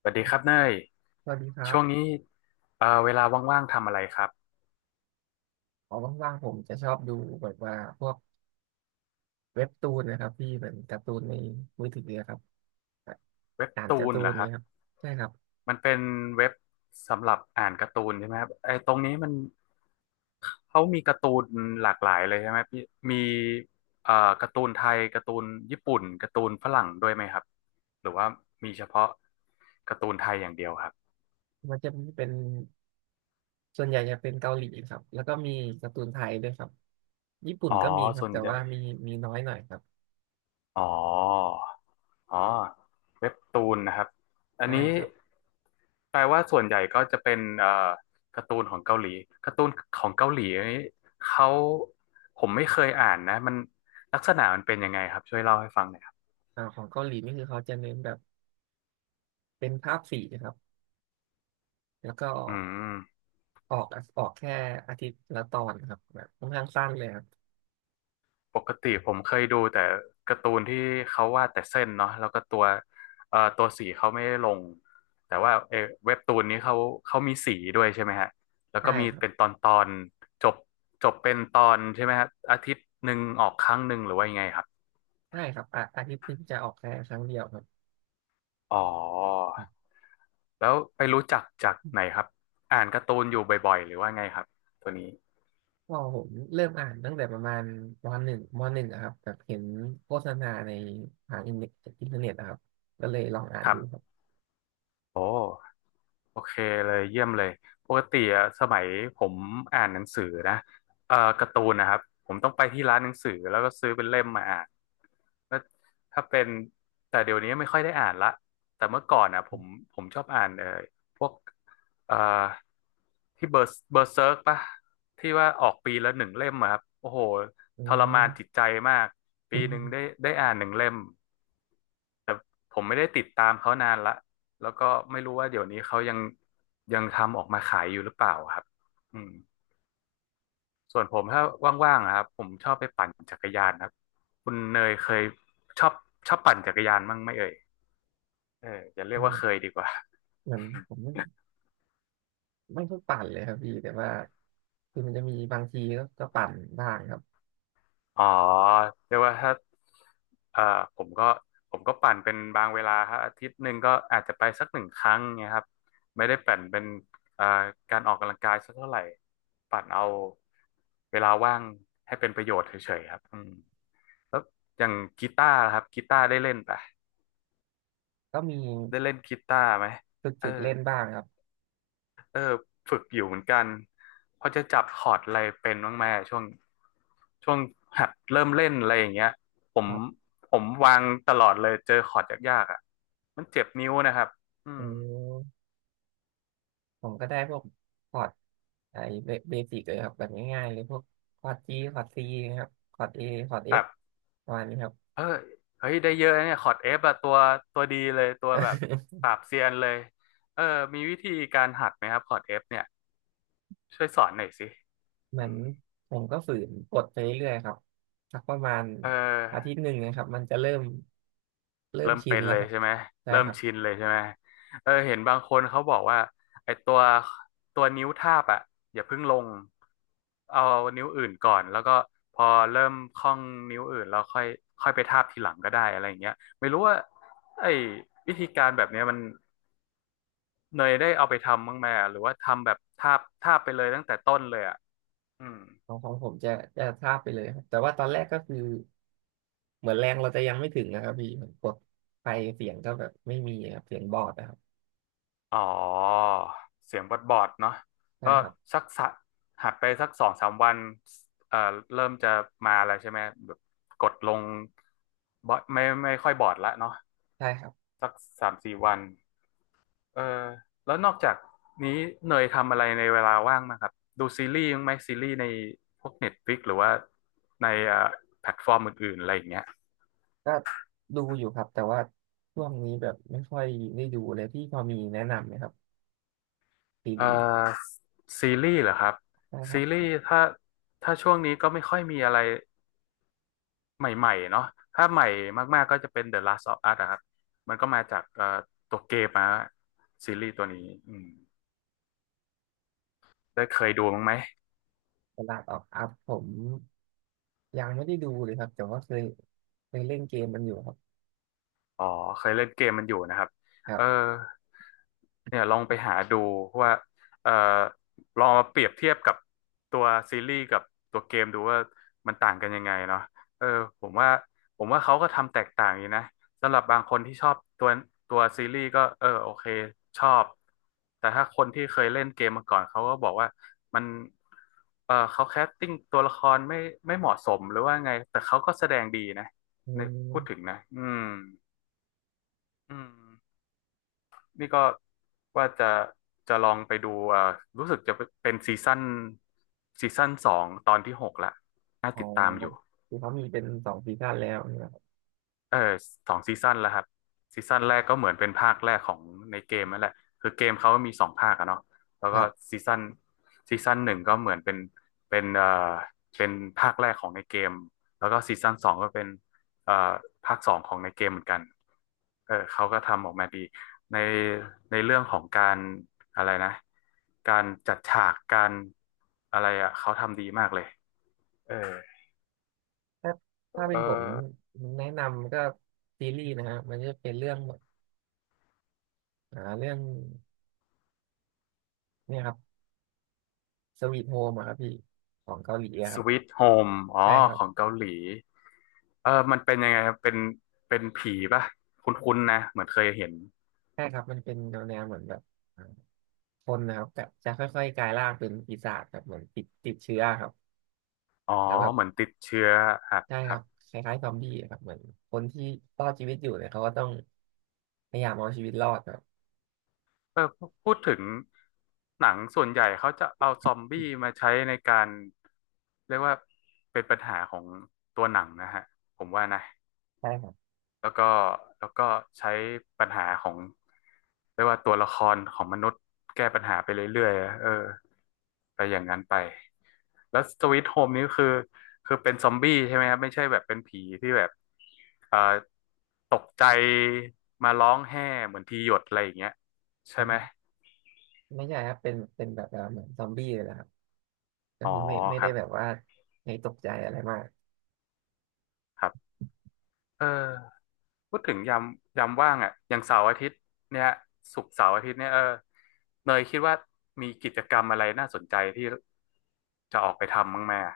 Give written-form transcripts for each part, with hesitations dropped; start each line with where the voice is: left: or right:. left: สวัสดีครับเนย
right: สวัสดีครั
left: ช่
right: บ
left: วงนี้เวลาว่างๆทำอะไรครับ
right: พอว่างๆผมจะชอบดูแบบว่าพวกเว็บตูนนะครับที่เหมือนการ์ตูนในมือถือนะครับ
left: เว็บ
right: อ่าน
left: ตู
right: การ์
left: น
right: ตู
left: เหร
right: น
left: อค
right: เนี่
left: รับ
right: ครับใช่ครับ
left: มันเป็นเว็บสำหรับอ่านการ์ตูนใช่ไหมครับไอ้ตรงนี้มันเขามีการ์ตูนหลากหลายเลยใช่ไหมพี่มีเอ่อการ์ตูนไทยการ์ตูนญี่ปุ่นการ์ตูนฝรั่งด้วยไหมครับหรือว่ามีเฉพาะการ์ตูนไทยอย่างเดียวครับ
right: มันจะมีเป็นส่วนใหญ่จะเป็นเกาหลีครับแล้วก็มีการ์ตูนไทยด้วยครับญี่ปุ่น
left: อ๋อ
right: ก็มีครับ
left: ส่วน
right: แต่
left: ใหญ่
right: ว่ามีน้อยหน่อยครับ
left: อ๋อ อ๋อเว็บตูนนะครับอัน
right: ได้
left: นี้
right: ครับ
left: แปลว่าส่วนใหญ่ก็จะเป็นการ์ตูนของเกาหลีการ์ตูนของเกาหลีอันนี้เขาผมไม่เคยอ่านนะมันลักษณะมันเป็นยังไงครับช่วยเล่าให้ฟังหน่อยครับ
right: ของเกาหลีนี่คือเขาจะเน้นแบบเป็นภาพสีนะครับแล้วก็
left: อืม
right: ออกออกแค่อาทิตย์ละตอนครับแบบค่อนข้างสั้นเลยครับ
left: ปกติผมเคยดูแต่การ์ตูนที่เขาวาดแต่เส้นเนาะแล้วก็ตัวสีเขาไม่ได้ลงแต่ว่าเว็บตูนนี้เขามีสีด้วยใช่ไหมฮะแล้ว
right: ใช่
left: ก็มี
right: ครับ
left: เป็นตอนตอนจบจบเป็นตอนใช่ไหมฮะอาทิตย์หนึ่งออกครั้งหนึ่งหรือว่ายังไงครับ
right: ใช่ครับอ่ะอาทิตย์หนึงจะออกแค่ครั้งเดียวครับ
left: อ๋อแล้วไปรู้จักจากไหนครับอ่านการ์ตูนอยู่บ่อยๆหรือว่าไงครับตัวนี้
right: พอผมเริ่มอ่านตั้งแต่ประมาณมหนึ่งอะครับแบบเห็นโฆษณาในผ่านอินเทอร์เน็ตอินเทอร์เน็ตอะครับก็เลยลองอ่าน
left: ครั
right: ดูครั
left: บ
right: บ
left: โอ้โอเคเลยเยี่ยมเลยปกติอะสมัยผมอ่านหนังสือนะการ์ตูนนะครับผมต้องไปที่ร้านหนังสือแล้วก็ซื้อเป็นเล่มมาอ่านแล้วถ้าเป็นแต่เดี๋ยวนี้ไม่ค่อยได้อ่านละแต่เมื่อก่อนอ่ะผมชอบอ่านพวกเอ่อที่เบอร์เซิร์กปะที่ว่าออกปีละหนึ่งเล่มอะครับโอ้โห
right: อื
left: ทรมา
right: ม
left: นจิตใจมากปีหนึ่งได้ ได้อ่านหนึ่งเล่ม แต่ผมไม่ได้ติดตามเขานานละแล้วก็ไม่รู้ว่าเดี๋ยวนี้เขายังทำออกมาขายอยู่หรือเปล่าครับอืมส่วนผมถ้าว่างๆอะครับผมชอบไปปั่นจักรยานครับคุณเนยเคยชอบชอบปั่นจักรยานบ้างไหมเอ่ยเอออย่าเรียกว่าเคยดีกว่า
right: เหมือนผมไม่ค่อยปั่นเลยครับพี่แต่ว่าคือมันจะมีบางทีก็ปั่นบ้างครับ
left: อ๋อเรียกว่าถ้าเอ่อผมก็ผมก็ปั่นเป็นบางเวลาครับอาทิตย์หนึ่งก็อาจจะไปสักหนึ่งครั้งเงี้ยครับไม่ได้ปั่นเป็นเอ่อการออกกำลังกายสักเท่าไหร่ปั่นเอาเวลาว่างให้เป็นประโยชน์เฉยๆครับอืมแล้วอย่างกีตาร์ล่ะครับกีตาร์ได้เล่นปะ
right: ก็มี
left: ได้เล่นกีตาร์ไหม
right: ฝึก
left: เอ
right: ฝึ
left: อ
right: กเล่นบ้างครับ
left: เออฝึกอยู่เหมือนกันพอจะจับคอร์ดอะไรเป็นบ้างไหมช่วงหัดเริ่มเล่นอะไรอย่างเงี้ยผม
right: ครับ
left: ผมวางตลอดเลยเจอคอร์ดยากๆอ่ะมันเจ็บนิ้วนะครับ อื
right: อื
left: ม
right: มผมก็ได้พวกคอร์ดไอ้เบสิกเลยครับแบบง่ายๆเลยพวกคอร์ดจีคอร์ดซีครับคอร์ดเอ
left: แบบ
right: ประมาณนี้ครับ
left: เออเฮ้ย ได้เยอะนะเนี่ยคอร์ดเอฟอะตัวดีเลยตัวแบบ ปราบเซียนเลย เออมีวิธีการหัดไหมครับคอร์ดเอฟเนี่ยช่วยสอนหน่อยสิ
right: เหมื
left: อื
right: อน
left: ม
right: ผมก็ฝืนกดไปเรื่อยๆครับสักประมาณ
left: เออ
right: อาทิตย์หนึ่งนะครับมันจะเริ่ม
left: เริ่ม
right: ชิ
left: เป็
right: น
left: น
right: แล้ว
left: เล
right: ค
left: ย
right: รับ
left: ใช่ไหม
right: ใช่
left: เริ่
right: ค
left: ม
right: รับ
left: ชินเลยใช่ไหมเออเห็นบางคนเขาบอกว่าไอ้ตัวนิ้วทาบอ่ะอย่าเพิ่งลงเอานิ้วอื่นก่อนแล้วก็พอเริ่มคล่องนิ้วอื่นแล้วค่อยค่อยไปทาบทีหลังก็ได้อะไรอย่างเงี้ยไม่รู้ว่าไอ้วิธีการแบบเนี้ยมันเนยได้เอาไปทำบ้างไหมอะหรือว่าทำแบบทาบทาบไปเลยตั้งแต่ต้นเลยอ่ะอืม
right: ของผมจะทราบไปเลยครับแต่ว่าตอนแรกก็คือเหมือนแรงเราจะยังไม่ถึงนะครับพี่เหมือนกดไปเสียงก็แบบไม่มีครับเสียงบอดนะครับ
left: อ๋อเสียงบอดบอดเนาะ
right: ใช่
left: ก็
right: ครับ
left: สักสะหัดไปสักสองสามวันเอ่อเริ่มจะมาแล้วใช่ไหมแบบกดลงบอดไม่ค่อยบอดละเนาะ
right: ใช่ครับ
left: สักสามสี่วันเออแล้วนอกจากนี้เนยทำอะไรในเวลาว่างบ้างครับดูซีรีส์บ้างไหมซีรีส์ในพวก Netflix หรือว่าในแพลตฟอร์มอื่นๆอะไรอย่างเงี้ย
right: ก็ดูอยู่ครับแต่ว่าช่วงนี้แบบไม่ค่อยได้ดูเลยพี่พอมีแนะนำไหมครับซี
left: เอ่อ
right: รีส์
left: ซีรีส์เหรอครับ
right: ใช่ครั
left: ซี
right: บ
left: รีส์ถ้าช่วงนี้ก็ไม่ค่อยมีอะไร ใหม่ๆเนาะถ้าใหม่มากๆก็จะเป็น The Last of Us อะครับ มันก็มาจากตัวเกมมาซีรีส์ตัวนี้อืมได้เคยดูมั้างไหม
right: ตลาดออกอัพผมยังไม่ได้ดูเลยครับแต่ว่าเคยเล่นเกมมันอยู่ครับ
left: อ๋อเคยเล่นเกมมันอยู่นะครับ
right: ครั
left: เออ
right: บ
left: เนี่ยลองไปหาดูว่าเออลองมาเปรียบเทียบกับตัวซีรีส์กับตัวเกมดูว่ามันต่างกันยังไงเนาะเออผมว่าผมว่าเขาก็ทำแตกต่างอยู่นะสำหรับบางคนที่ชอบตัวซีรีส์ก็เออโอเคชอบแต่ถ้าคนที่เคยเล่นเกมมาก่อนเขาก็บอกว่ามันเขาแคสติ้งตัวละครไม่เหมาะสมหรือว่าไงแต่เขาก็แสดงดีนะ
right: อื
left: ในพูดถึง
right: ม
left: นะอืมนี่ก็ว่าจะลองไปดูอ่ารู้สึกจะเป็นซีซั่นสองตอนที่หกละน่า
right: อ๋อ
left: ติดตามอยู่
right: คือเขามีเป็นสองซีซั่นแล้วนี่ครับ
left: เออสองซีซั่นแล้วครับซีซั่นแรกก็เหมือนเป็นภาคแรกของในเกมนั่นแหละคือเกมเขามีสองภาคอะเนาะแล้ว
right: ค
left: ก็
right: รับ
left: ซีซั่นหนึ่งก็เหมือนเป็นเป็นเอ่อเป็นภาคแรกของในเกมแล้วก็ซีซั่นสองก็เป็นเอ่อภาคสองของในเกมเหมือนกันเออเขาก็ทำออกมาดีในเรื่องของการอะไรนะการจัดฉากการอะไรอะเขาทำดีมากเลยเออ
right: ถ้าถ้า
left: เอ
right: เป็น
left: อ
right: ผมแนะนำก็ซีรีส์นะฮะมันจะเป็นเรื่องเรื่องเนี่ยครับสวีทโฮมครับพี่ของเกาหลีอะ
left: ส
right: ครับ
left: ว t h โฮมอ๋อ
right: ใช่ครั
left: ข
right: บ
left: องเกาหลีเออมันเป็นยังไงครับเป็นเป็นผีป่ะคุ้นๆนะเหมือนเคยเห็น
right: ใช่ครับมันเป็นแนวเหมือนแบบอ่าคนนะครับแบบจะค่อยๆกลายร่างเป็นปีศาจแบบเหมือนติดเชื้อครับ
left: อ๋อ
right: แล้วแบบ
left: เหมือนติดเชื้อครับ
right: ได้
left: ค
right: ค
left: รั
right: รั
left: บ
right: บคล้ายๆซอมบี้อะครับเหมือนคนที่รอดชีวิตอยู่เนี่ยเขาก็ต้องพยายามเอาชีวิตรอดครับ
left: เออพูดถึงหนังส่วนใหญ่เขาจะเอาซอมบี้มาใช้ในการเรียกว่าเป็นปัญหาของตัวหนังนะฮะผมว่านะ
right: ใช่ครับ
left: แล้วก็แล้วก็ใช้ปัญหาของเรียกว่าตัวละครของมนุษย์แก้ปัญหาไปเรื่อยๆเออไปอย่างนั้นไปแล้วสวีทโฮมนี้คือคือเป็นซอมบี้ใช่ไหมครับไม่ใช่แบบเป็นผีที่แบบเอ่อตกใจมาร้องแห่เหมือนทีหยดอะไรอย่างเงี้ยใช่
right: ผ
left: ไหม
right: มไม่ใช่ครับเป็นแบบว่าเหมือนซอมบี้เลยนะครับก็
left: อ๋อ
right: คือไม่
left: ค
right: ได้
left: รับ
right: แบบว่าให้ตกใจอะไรมาก
left: ครับเออ พูดถึงยามยามว่างอ่ะอย่างเสาร์อาทิตย์เนี่ยศุกร์เสาร์อาทิตย์เนี่ยเออเนยคิดว่ามีกิจกรรมอะไรน่าสนใจที่จะออกไปทำบ้างไหมอะ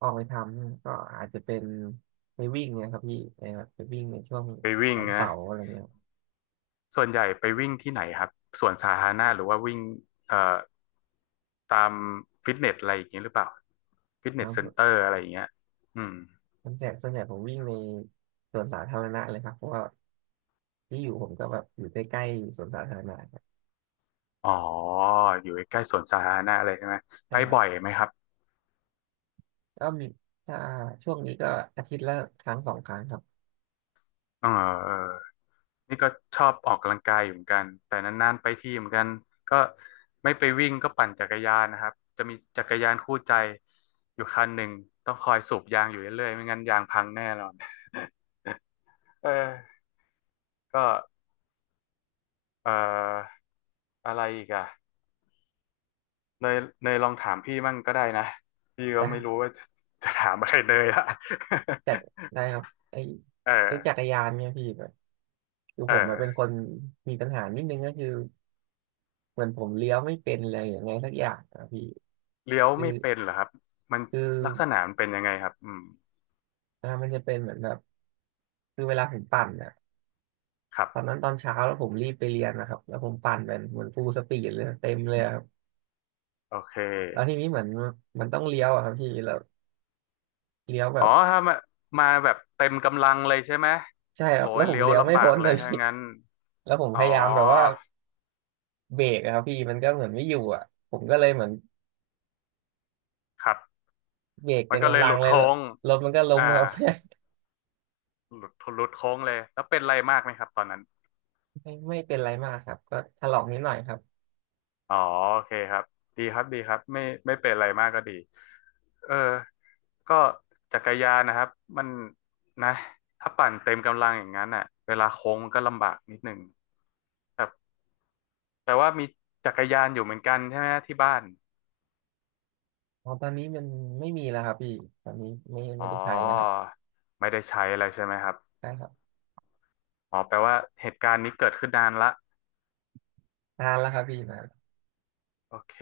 right: ออกไปทำก็อาจจะเป็นไปวิ่งเนี่ยครับพี่ไปแบบไปวิ่งในช่วง
left: ไปวิ่ง
right: วัน
left: นะ
right: เสาร์อะไรเงี้ย
left: ส่วนใหญ่ไปวิ่งที่ไหนครับสวนสาธารณะหรือว่าวิ่งเอ่อตามฟิตเนสอะไรอย่างเงี้ยหรือเปล่าฟิต
right: ค
left: เนสเซ็น
right: รั
left: เตอ
right: บ
left: ร์อะไรอย่างเงี้ยอืม
right: ส่วนใหญ่ผมวิ่งในสวนสาธารณะเลยครับเพราะว่าที่อยู่ผมก็แบบอยู่ใกล้ๆสวนสาธารณะครับ
left: อ๋ออยู่ใกล้ๆสวนสาธารณะอะไรใช่ไหม
right: ใช่
left: ไป
right: ครับ
left: บ่อยไหมครับ
right: ก็มีถ้าช่วงนี้ก็อาทิตย์ละครั้งสองครั้งครับ
left: เออเออ นี่ก็ชอบออกกำลังกายอยู่เหมือนกันแต่นานๆไปทีเหมือนกันก็ไม่ไปวิ่งก็ปั่นจักรยานนะครับจะมีจักรยานคู่ใจอยู่คันหนึ่งต้องคอยสูบยางอยู่เรื่อยๆไม่งั้นยางพังแน่นอน เออก็เอ่ออะไรอีกอ่ะเนยเนยลองถามพี่มั่งก็ได้นะพี่ก็
right: ได้
left: ไม่รู้ว่า จะจะถามอะไรเนยละ
right: จัดได้ครับไอ้
left: เอ
right: ไอ้จัก
left: อ
right: รยานเนี่ยพี่แบบคือ
left: เอ
right: ผมอะเป็น
left: อ
right: คนมีปัญหานิดนึงก็คือเหมือนผมเลี้ยวไม่เป็นเลยอย่างไงสักอย่างอะพี่
left: เลี้ยว
right: คือ
left: ไม่เป็นเหรอครับมัน
right: คือ
left: ลักษณะมันเป็นยังไงครับอืม
right: มันจะเป็นเหมือนแบบคือเวลาผมปั่นอะ
left: ครั
right: ตอน
left: บ
right: นั้นตอนเช้าแล้วผมรีบไปเรียนนะครับแล้วผมปั่นเป็นเหมือนฟูลสปีดเลยเต็มเลยครับ
left: โอเค
right: แล้วทีนี้เหมือนมันต้องเลี้ยวอะครับพี่แล้วเลี้ยวแบ
left: อ๋อ
right: บ
left: ถ้ามามาแบบเต็มกำลังเลยใช่ไหม
right: ใช่ค
left: โอ้
right: รับแล้
left: ย
right: วผม
left: เลี้ยว
right: เลี้ยวไม่
left: ลำบา
right: พ้
left: ก
right: น
left: เล
right: เล
left: ย
right: ย
left: ถ้า
right: พี่
left: งั้น
right: แล้วผม
left: อ๋
right: พ
left: อ
right: ยายามแบบว่า เบรกอะครับพี่มันก็เหมือนไม่อยู่อ่ะผมก็เลยเหมือน
left: ครับ
right: เบรก
left: มั
right: เต็
left: น
right: ม
left: ก็เล
right: กำ
left: ย
right: ลั
left: ห
right: ง
left: ลุด
right: เลย
left: โค้
right: แล้ว
left: ง
right: รถมันก็ล้ม
left: อ่า
right: ครับ
left: หลุดโค้งเลย แล้วเป็นอะไรมากไหมครับตอนนั้น
right: ไม่เป็นไรมากครับก็ถลอกนิดหน่อยครับ
left: อ๋อโอเคครับดีครับดีครับไม่ไม่เป็นอะไรมากก็ดีเออก็จักรยานนะครับมันนะถ้าปั่นเต็มกำลังอย่างนั้นอ่ะเวลาโค้งมันก็ลำบากนิดหนึ่งครับแต่ว่ามีจักรยานอยู่เหมือนกันใช่ไหมที่บ้าน
right: อ๋อตอนนี้มันไม่มีแล้วครับพี่ตอนนี้ไม่
left: อ๋
right: ไม่
left: อ
right: ได้ใช้แล้วครับ
left: ไม่ได้ใช้อะไรใช่ไหมครับ
right: ได้ครับ
left: อ๋อแปลว่าเหตุการณ์นี้เกิดขึ้นนานละ
right: นานแล้วครับพี่นาน
left: โอเค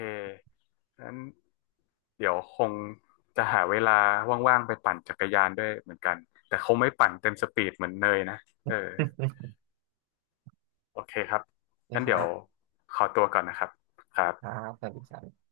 left: งั้นเดี๋ยวคงจะหาเวลาว่างๆไปปั่นจักรยานด้วยเหมือนกันแต่คงไม่ปั่นเต็มสปีดเหมือนเนยนะเออโอเคครับ
right: นะ
left: งั้น
right: ค
left: เดี๋
right: รั
left: ยว
right: บ
left: ขอตัวก่อนนะครับครับ
right: ครับสวัสดีครับ